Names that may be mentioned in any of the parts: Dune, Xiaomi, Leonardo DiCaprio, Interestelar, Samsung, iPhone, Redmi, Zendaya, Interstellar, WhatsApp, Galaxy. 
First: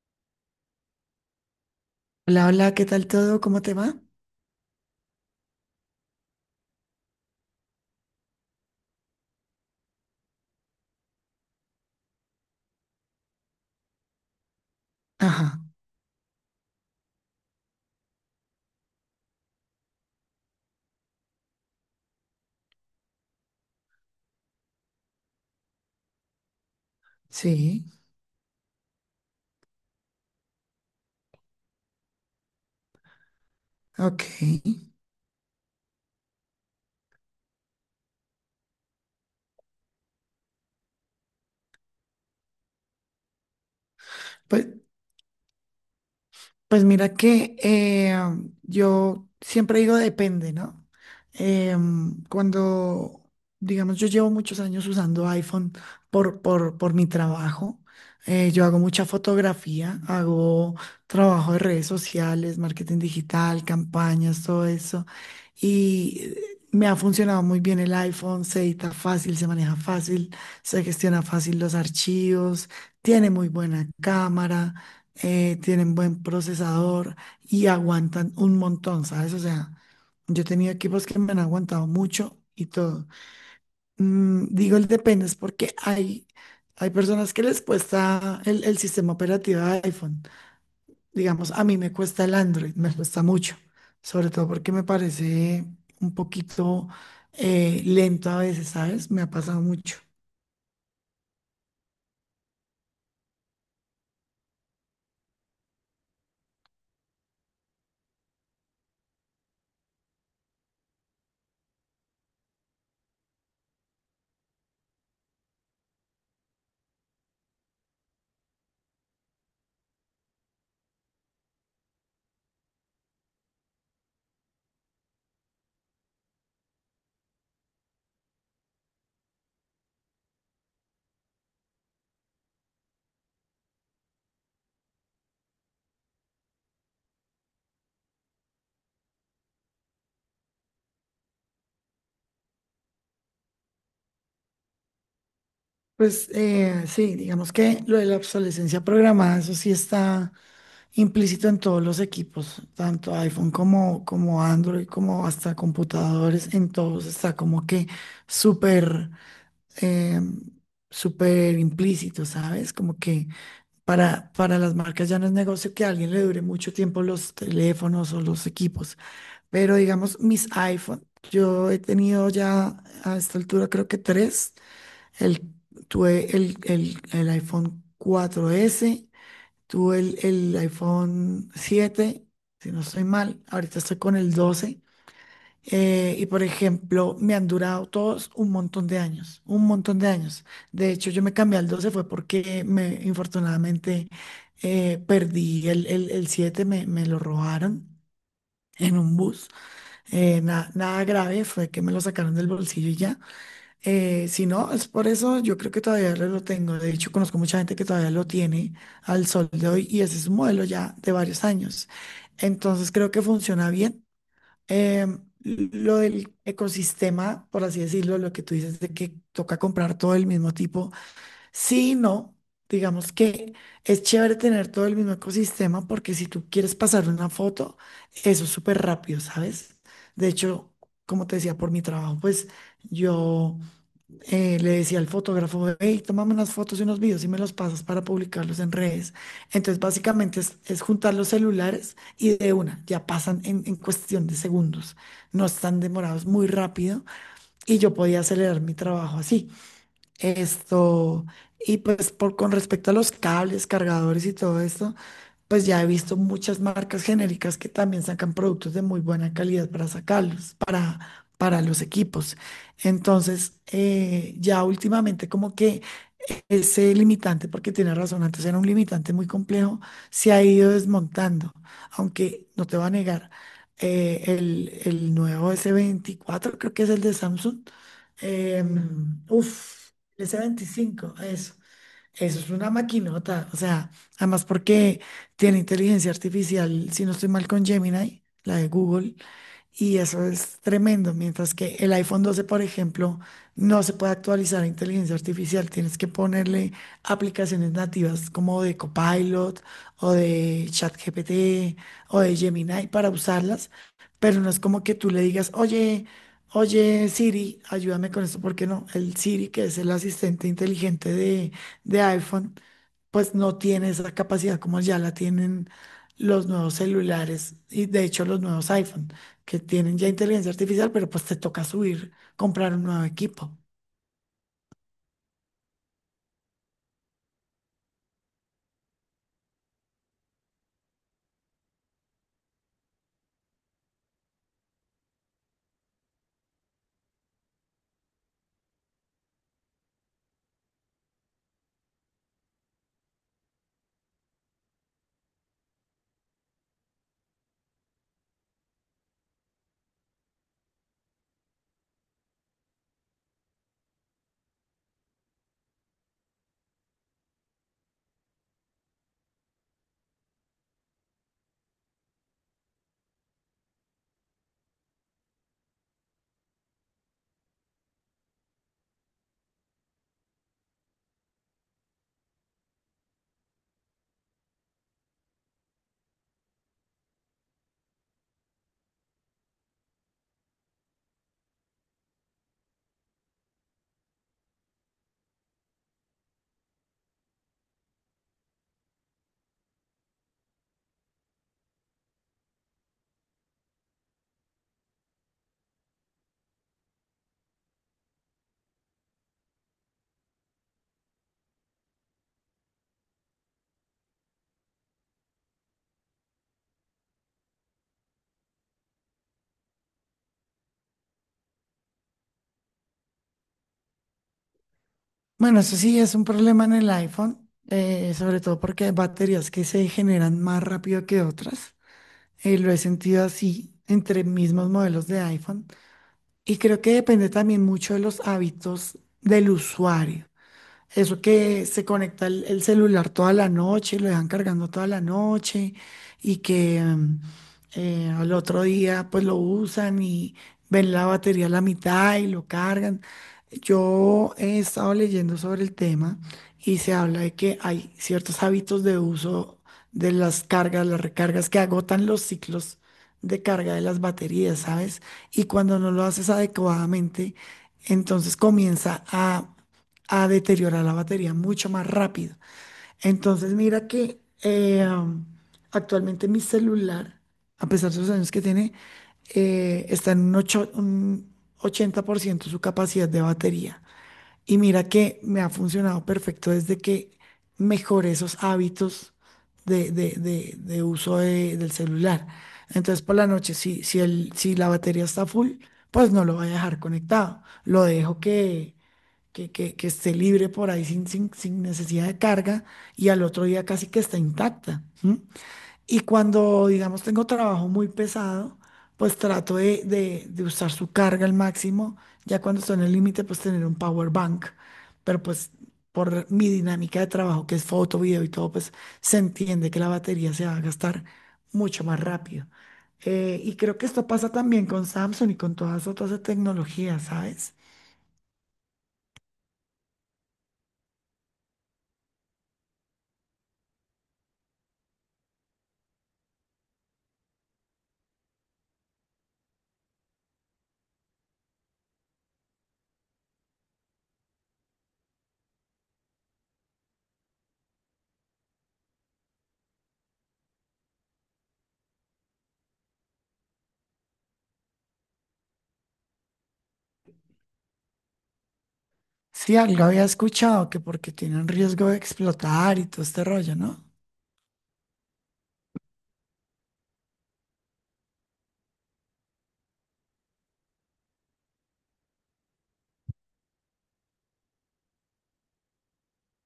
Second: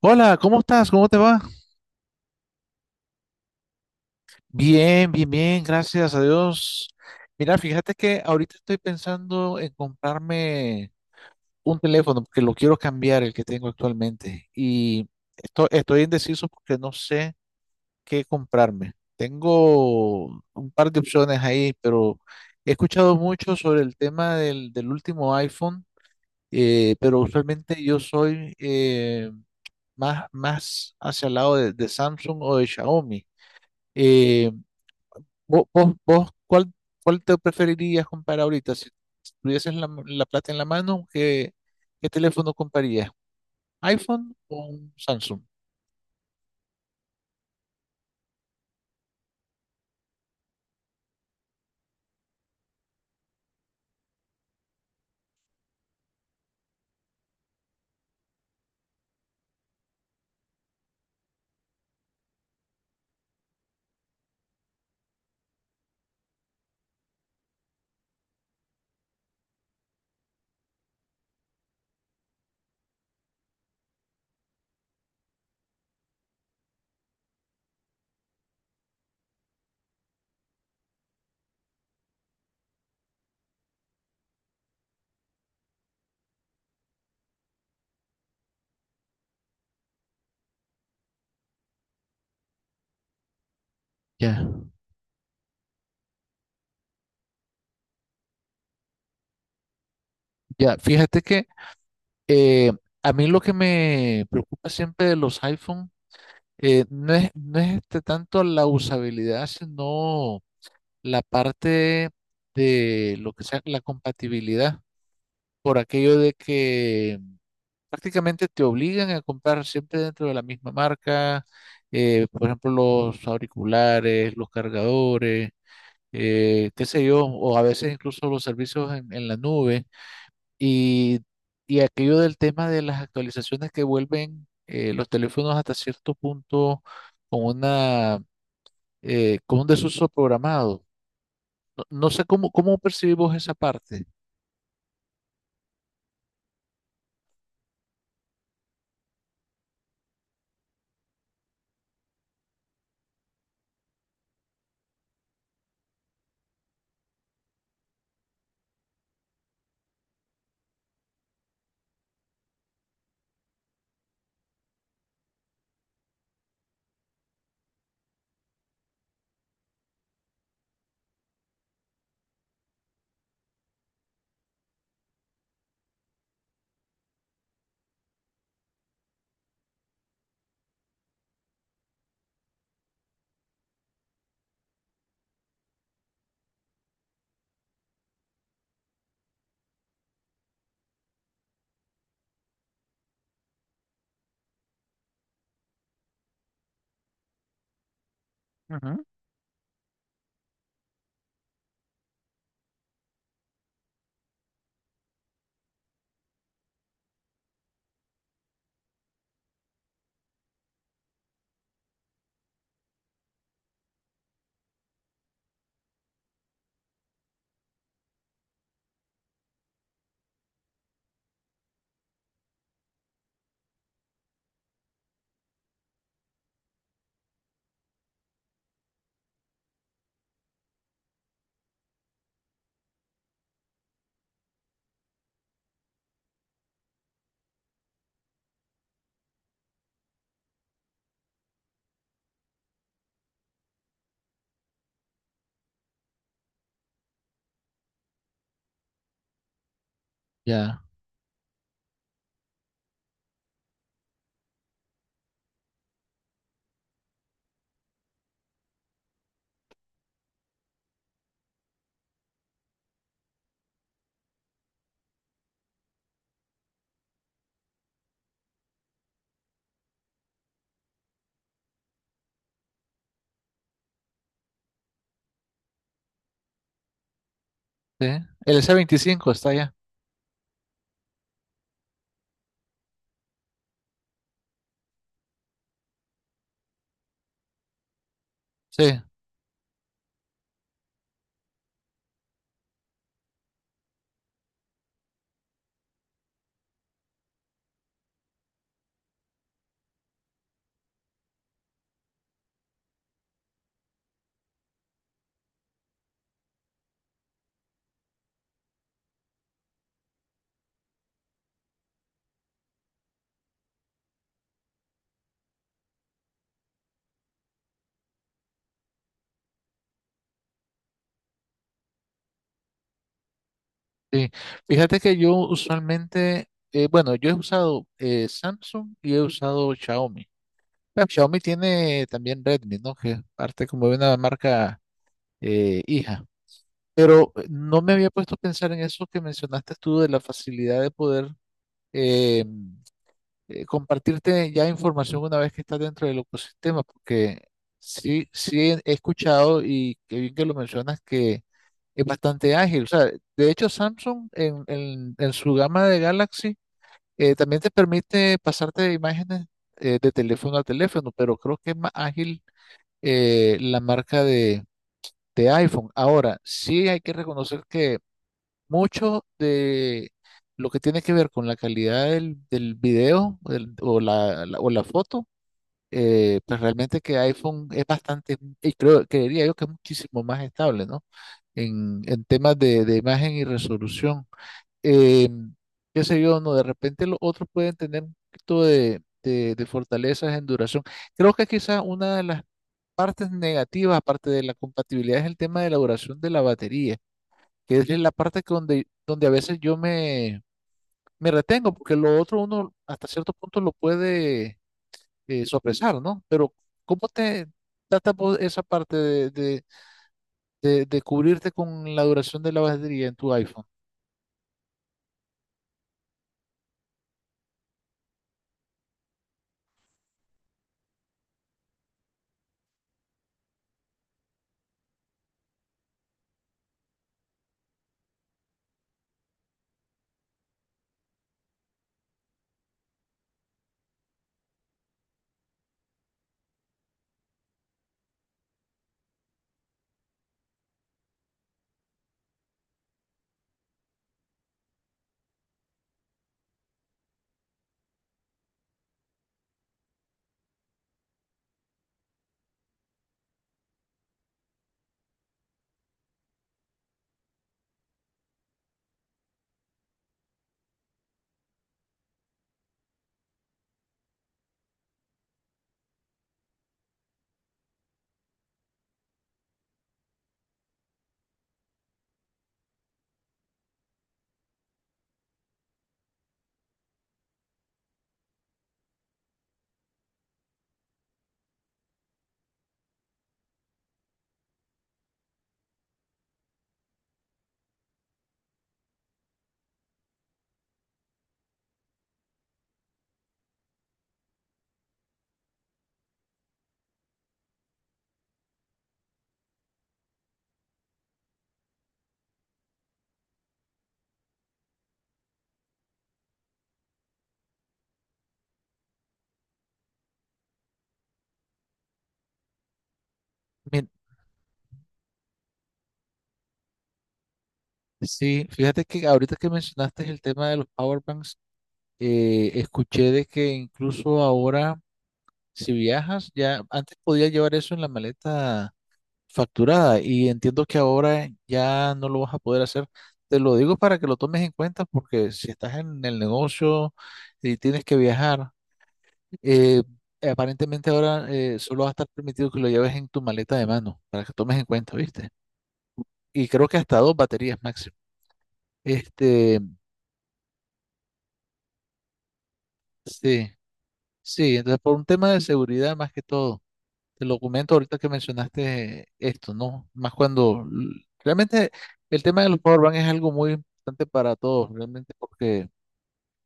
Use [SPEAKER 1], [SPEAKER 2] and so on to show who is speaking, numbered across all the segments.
[SPEAKER 1] Hola, ¿cómo estás? ¿Cómo te va?
[SPEAKER 2] Hola, hola, ¿qué tal todo? ¿Cómo te va?
[SPEAKER 1] Bien, bien, bien, gracias a Dios. Mira, fíjate que ahorita estoy pensando en comprarme un teléfono porque lo quiero cambiar, el que tengo actualmente. Y
[SPEAKER 2] Ajá,
[SPEAKER 1] estoy indeciso porque no sé qué comprarme. Tengo un par de opciones ahí, pero he escuchado mucho sobre el tema del último iPhone, pero usualmente
[SPEAKER 2] sí,
[SPEAKER 1] yo soy más hacia el lado de Samsung o de Xiaomi. Eh,
[SPEAKER 2] ok.
[SPEAKER 1] ¿Vos, cuál te preferirías comprar ahorita? Si tuvieses la plata en la mano, ¿qué teléfono comprarías? ¿iPhone o
[SPEAKER 2] Pues
[SPEAKER 1] un Samsung?
[SPEAKER 2] Pues mira que yo siempre digo depende, ¿no? Cuando, digamos, yo llevo muchos años usando iPhone por mi trabajo. Yo hago mucha fotografía, hago trabajo de redes sociales, marketing digital, campañas, todo eso. Y me ha funcionado muy bien el iPhone, se edita fácil, se maneja fácil, se gestiona fácil los archivos, tiene muy buena cámara, tienen buen procesador y aguantan un montón, ¿sabes? O sea, yo he tenido equipos que me han aguantado mucho y todo. Digo el depende, es porque hay personas que les cuesta el sistema operativo de iPhone. Digamos, a mí me cuesta el Android, me cuesta mucho, sobre todo
[SPEAKER 1] Ya,
[SPEAKER 2] porque me parece un poquito lento a veces, ¿sabes? Me ha pasado mucho.
[SPEAKER 1] ya, fíjate que eh, a mí lo que me preocupa siempre de los iPhone no es este tanto la usabilidad, sino la parte de lo que sea la compatibilidad, por aquello de que prácticamente te obligan a comprar siempre dentro de la misma marca, por ejemplo, los auriculares, los cargadores, qué sé yo, o a veces incluso los servicios en la nube y, y aquello del tema de las actualizaciones que vuelven los teléfonos hasta cierto punto con con un desuso programado. No sé cómo percibimos esa parte.
[SPEAKER 2] Pues sí, digamos que lo de la obsolescencia programada, eso sí está implícito en todos los equipos, tanto iPhone como, como Android, como hasta computadores, en todos está como que súper, eh, súper implícito, ¿sabes? Como que para las marcas ya no es negocio que a alguien le dure mucho tiempo los teléfonos o los equipos, pero digamos mis iPhone, yo he tenido ya a esta altura creo que tres. El, tuve el iPhone 4s, tuve el iPhone 7, si no estoy mal, ahorita estoy con el 12. Y por ejemplo, me han durado todos un montón de años, un montón de años. De hecho, yo me cambié al 12 fue porque me, infortunadamente, perdí el siete, me lo robaron en
[SPEAKER 1] Ujú.
[SPEAKER 2] un bus. Na- nada grave, fue que me lo sacaron del bolsillo y ya. Si no, es por eso yo creo que todavía lo tengo. De hecho, conozco mucha gente que todavía lo tiene al sol de hoy y ese es un modelo ya de varios años. Entonces creo que funciona bien. Em, lo del ecosistema, por así decirlo, lo que tú dices de que toca comprar todo el mismo tipo, sí, y no. Digamos que es chévere tener todo el mismo ecosistema porque si tú quieres pasar una foto, eso es súper rápido, ¿sabes? De hecho, como te decía, por mi trabajo, pues yo le decía al fotógrafo: hey, tómame unas fotos y unos videos y me los pasas para publicarlos en redes. Entonces, básicamente es juntar los celulares y, de una, ya pasan en cuestión de segundos. No están demorados, muy rápido, y yo podía acelerar mi trabajo así.
[SPEAKER 1] Ya,
[SPEAKER 2] Esto, y pues, con respecto a los cables, cargadores y todo esto, pues ya he visto muchas marcas genéricas que también sacan productos de muy buena calidad para sacarlos, para los equipos. Entonces, ya últimamente como que ese limitante, porque tiene razón, antes era un limitante muy complejo, se ha ido desmontando, aunque no te voy a negar, el nuevo S24, creo que es el de Samsung,
[SPEAKER 1] ¿sí? El s veinticinco está ya.
[SPEAKER 2] uf, el S25, eso. Eso es una maquinota, o sea, además porque tiene inteligencia artificial, si no estoy mal, con Gemini, la de
[SPEAKER 1] Sí.
[SPEAKER 2] Google, y eso es tremendo, mientras que el iPhone 12, por ejemplo, no se puede actualizar a inteligencia artificial, tienes que ponerle aplicaciones nativas como de Copilot o de ChatGPT o de Gemini para usarlas, pero no es como que tú le digas, oye Siri, ayúdame con esto, porque no, el Siri, que es el asistente inteligente de iPhone, pues no tiene esa capacidad como ya la tienen los nuevos celulares y, de hecho, los nuevos iPhone que tienen ya inteligencia artificial, pero pues te toca subir, comprar un nuevo equipo.
[SPEAKER 1] Sí, fíjate que yo usualmente, bueno, yo he usado Samsung y he usado Xiaomi. Pero Xiaomi tiene también Redmi, ¿no? Que es parte como de una marca hija. Pero no me había puesto a pensar en eso que mencionaste tú de la facilidad de poder eh, compartirte ya información una vez que estás dentro del ecosistema, porque sí, sí he escuchado y qué bien que lo mencionas que es bastante ágil. O sea, de hecho, Samsung en su gama de Galaxy también te permite pasarte imágenes de teléfono a teléfono, pero creo que es más ágil la marca de iPhone. Ahora, sí hay que reconocer que mucho de lo que tiene que ver con la calidad del video o la foto pues realmente que iPhone es bastante, y creo, creería yo que es muchísimo más estable, ¿no? En temas de imagen y resolución. Eh, qué sé yo, no, de repente los otros pueden tener un poquito de fortalezas en duración. Creo que quizá una de las partes negativas, aparte de la compatibilidad, es el tema de la duración de la batería, que es la parte que donde a veces me retengo, porque lo otro uno hasta cierto punto lo puede sopesar, ¿no? Pero ¿cómo te trata vos esa parte de cubrirte con la duración de la batería en tu iPhone?
[SPEAKER 2] Bueno, eso sí es un problema en el iPhone, sobre todo porque hay baterías que se generan más rápido que otras. Lo he sentido así entre mismos modelos de iPhone. Y creo que depende también mucho de los hábitos del usuario. Eso que se conecta el celular toda la noche, lo dejan cargando toda la noche y que al otro día pues lo usan y ven la batería a la mitad y lo cargan. Yo he estado leyendo sobre el tema y se habla de que hay ciertos hábitos de uso de las cargas, las recargas que agotan los ciclos de carga de las baterías, ¿sabes? Y cuando no lo haces adecuadamente, entonces comienza a deteriorar la batería mucho más rápido. Entonces, mira que actualmente mi celular, a pesar de los años que tiene, está en un 80% su capacidad de batería. Y mira que me ha funcionado perfecto desde que mejoré esos hábitos de uso del celular. Entonces, por la noche, si la batería está full, pues no lo voy a dejar conectado. Lo dejo que esté libre por ahí sin necesidad de carga, y al otro día casi que está intacta. ¿M? Y cuando, digamos, tengo trabajo muy pesado, pues trato de usar su carga al máximo. Ya cuando estoy en el límite, pues tener un power bank. Pero pues por mi dinámica de trabajo, que es foto, video y todo, pues se entiende que la batería se va a gastar mucho más rápido. Y creo que
[SPEAKER 1] Bien,
[SPEAKER 2] esto pasa también con Samsung y con todas otras tecnologías, ¿sabes?
[SPEAKER 1] sí, fíjate que ahorita que mencionaste el tema de los power banks, escuché de que incluso ahora, si viajas, ya antes podías llevar eso en la maleta facturada y entiendo que ahora ya no lo vas a poder hacer. Te lo digo para que lo tomes en cuenta porque si estás en el negocio y tienes que viajar, Eh, aparentemente ahora solo va a estar permitido que lo lleves en tu maleta de mano, para que tomes en cuenta, ¿viste? Y creo que hasta dos baterías máximo.
[SPEAKER 2] Sí,
[SPEAKER 1] Este,
[SPEAKER 2] algo había escuchado que porque tienen riesgo de explotar y todo este
[SPEAKER 1] sí,
[SPEAKER 2] rollo, ¿no?
[SPEAKER 1] sí, entonces por un tema de seguridad más que todo, el lo ahorita que mencionaste esto, ¿no? Más cuando realmente el tema de los powerbank es algo muy importante para todos, realmente, porque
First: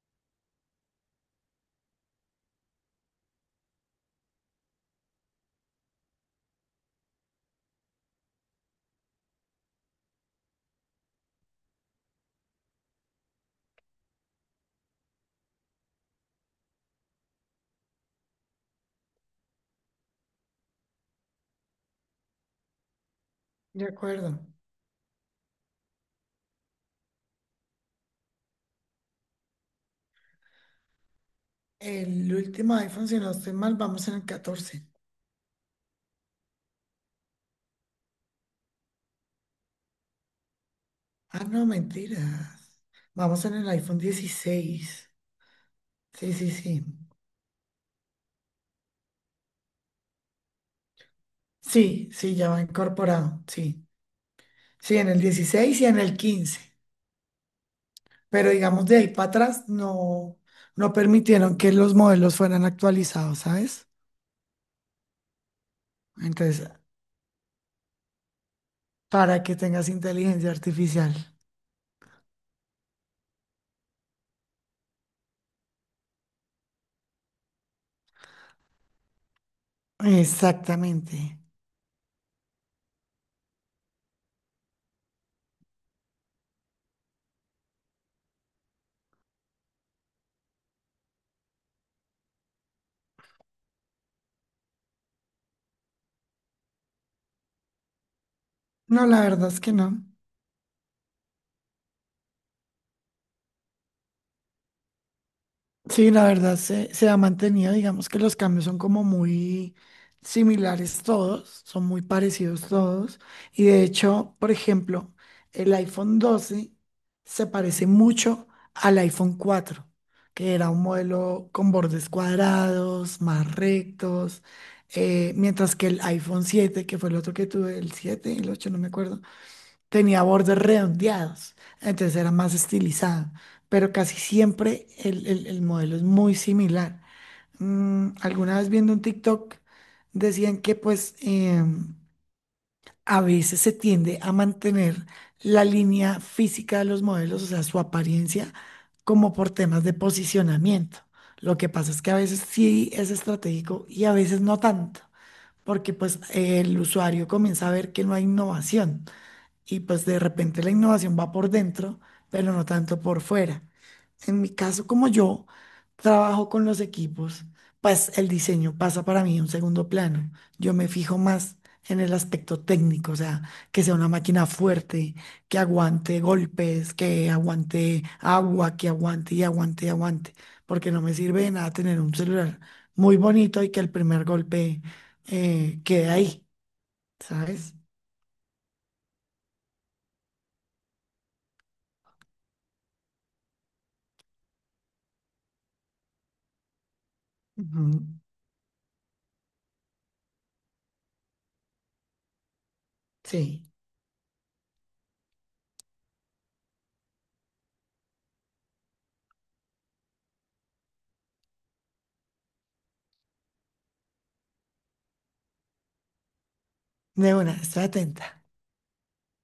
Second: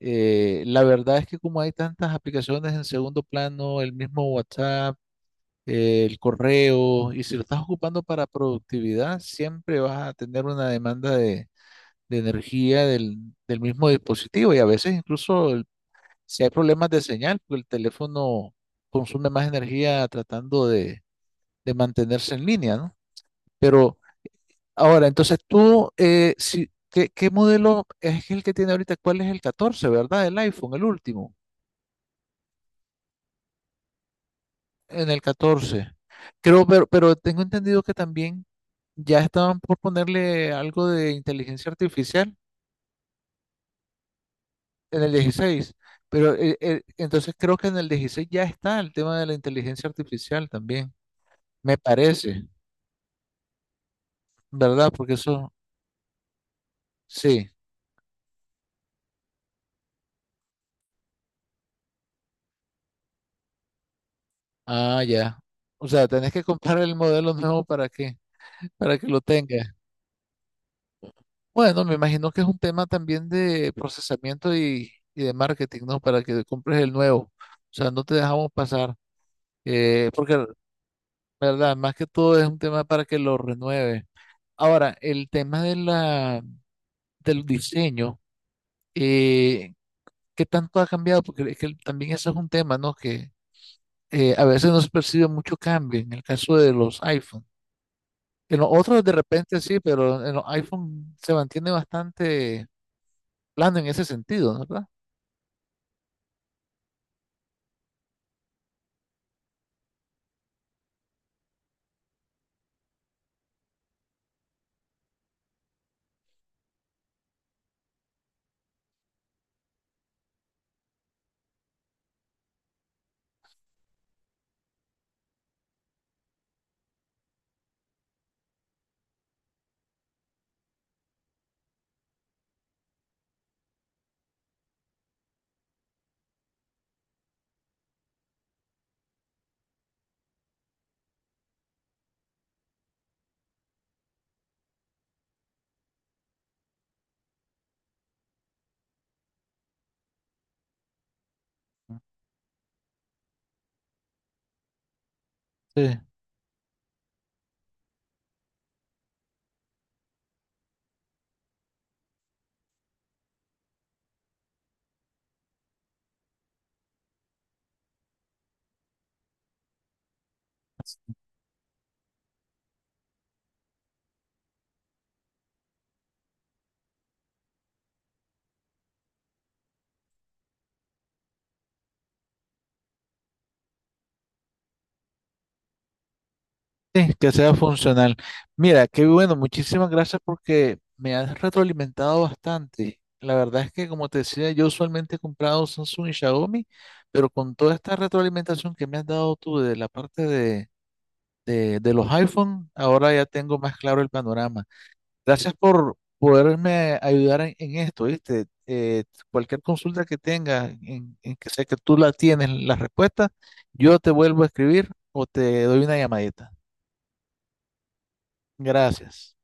[SPEAKER 1] la verdad es que como hay tantas aplicaciones en segundo plano, el mismo WhatsApp, el correo, y si lo estás ocupando para productividad, siempre vas a tener una demanda de energía del mismo dispositivo y a veces incluso si hay problemas de señal, pues el teléfono consume más energía tratando de mantenerse en línea, ¿no?
[SPEAKER 2] De
[SPEAKER 1] Pero
[SPEAKER 2] acuerdo.
[SPEAKER 1] ahora, entonces tú, si, ¿qué modelo es el que tiene ahorita? ¿Cuál es el 14, verdad? El iPhone, el último.
[SPEAKER 2] El último iPhone, si no estoy mal, vamos en el 14.
[SPEAKER 1] En el 14. Creo, pero tengo entendido que también ya estaban por ponerle algo de
[SPEAKER 2] Ah, no,
[SPEAKER 1] inteligencia artificial
[SPEAKER 2] mentiras. Vamos en el iPhone
[SPEAKER 1] en
[SPEAKER 2] 16.
[SPEAKER 1] el 16.
[SPEAKER 2] Sí,
[SPEAKER 1] Pero
[SPEAKER 2] sí, sí.
[SPEAKER 1] entonces creo que en el 16 ya está el tema de la inteligencia artificial también. Me
[SPEAKER 2] Sí, sí,
[SPEAKER 1] parece,
[SPEAKER 2] ya va incorporado. Sí.
[SPEAKER 1] ¿verdad?
[SPEAKER 2] Sí, en
[SPEAKER 1] Porque
[SPEAKER 2] el
[SPEAKER 1] eso,
[SPEAKER 2] 16 y en el 15.
[SPEAKER 1] sí.
[SPEAKER 2] Pero digamos, de ahí para atrás no, no permitieron que los modelos fueran actualizados, ¿sabes?
[SPEAKER 1] Ah, ya. O sea, tenés que
[SPEAKER 2] Entonces,
[SPEAKER 1] comprar el modelo nuevo para que lo
[SPEAKER 2] para que
[SPEAKER 1] tenga.
[SPEAKER 2] tengas inteligencia artificial.
[SPEAKER 1] Bueno, me imagino que es un tema también de procesamiento y de marketing, ¿no? Para que compres el nuevo. O sea, no te dejamos pasar. Porque, la
[SPEAKER 2] Exactamente.
[SPEAKER 1] ¿verdad? Más que todo es un tema para que lo renueve. Ahora, el tema de del diseño, eh, ¿qué tanto ha cambiado? Porque es que también eso es un tema, ¿no? Que a veces no se percibe mucho cambio en el caso de los iPhone. En los otros
[SPEAKER 2] No,
[SPEAKER 1] de
[SPEAKER 2] la verdad
[SPEAKER 1] repente
[SPEAKER 2] es que
[SPEAKER 1] sí,
[SPEAKER 2] no.
[SPEAKER 1] pero en los iPhone se mantiene bastante plano en ese sentido, ¿no? ¿Verdad?
[SPEAKER 2] Sí, la verdad se ha mantenido, digamos que los cambios son como muy similares todos, son muy parecidos todos. Y de hecho, por ejemplo, el iPhone 12 se parece mucho al iPhone 4, que era un modelo con bordes cuadrados, más rectos, mientras que el iPhone 7, que fue el otro que tuve, el 7, el 8, no me acuerdo, tenía bordes redondeados, entonces era más estilizado, pero casi siempre el modelo es muy similar. Alguna vez viendo un TikTok decían que pues a veces se tiende a mantener la línea física de los modelos, o sea, su apariencia, como por temas de posicionamiento. Lo que pasa es que a veces sí es estratégico y a veces no tanto, porque
[SPEAKER 1] Sí.
[SPEAKER 2] pues el usuario comienza a ver que no hay innovación y pues de repente la innovación va por dentro, pero no tanto por fuera. En mi caso, como yo trabajo con los equipos, pues el diseño pasa para mí a un segundo plano. Yo me fijo más en el aspecto técnico, o sea, que sea una máquina fuerte, que aguante golpes, que aguante agua, que aguante y aguante y aguante, porque no me sirve de nada tener un celular muy bonito y que el primer golpe quede ahí,
[SPEAKER 1] Sí, que sea
[SPEAKER 2] ¿sabes?
[SPEAKER 1] funcional. Mira, qué bueno, muchísimas gracias porque me has retroalimentado bastante. La verdad es que, como te decía, yo usualmente he comprado Samsung y Xiaomi, pero con toda
[SPEAKER 2] Ujú,
[SPEAKER 1] esta retroalimentación que me has dado tú de la parte de los iPhone, ahora ya tengo
[SPEAKER 2] sí.
[SPEAKER 1] más claro el panorama. Gracias por poderme ayudar en esto, ¿viste? Cualquier consulta que tengas, en que sé que tú la tienes, la respuesta, yo te vuelvo a escribir o te doy una llamadita.
[SPEAKER 2] De una, estoy atenta.
[SPEAKER 1] Gracias.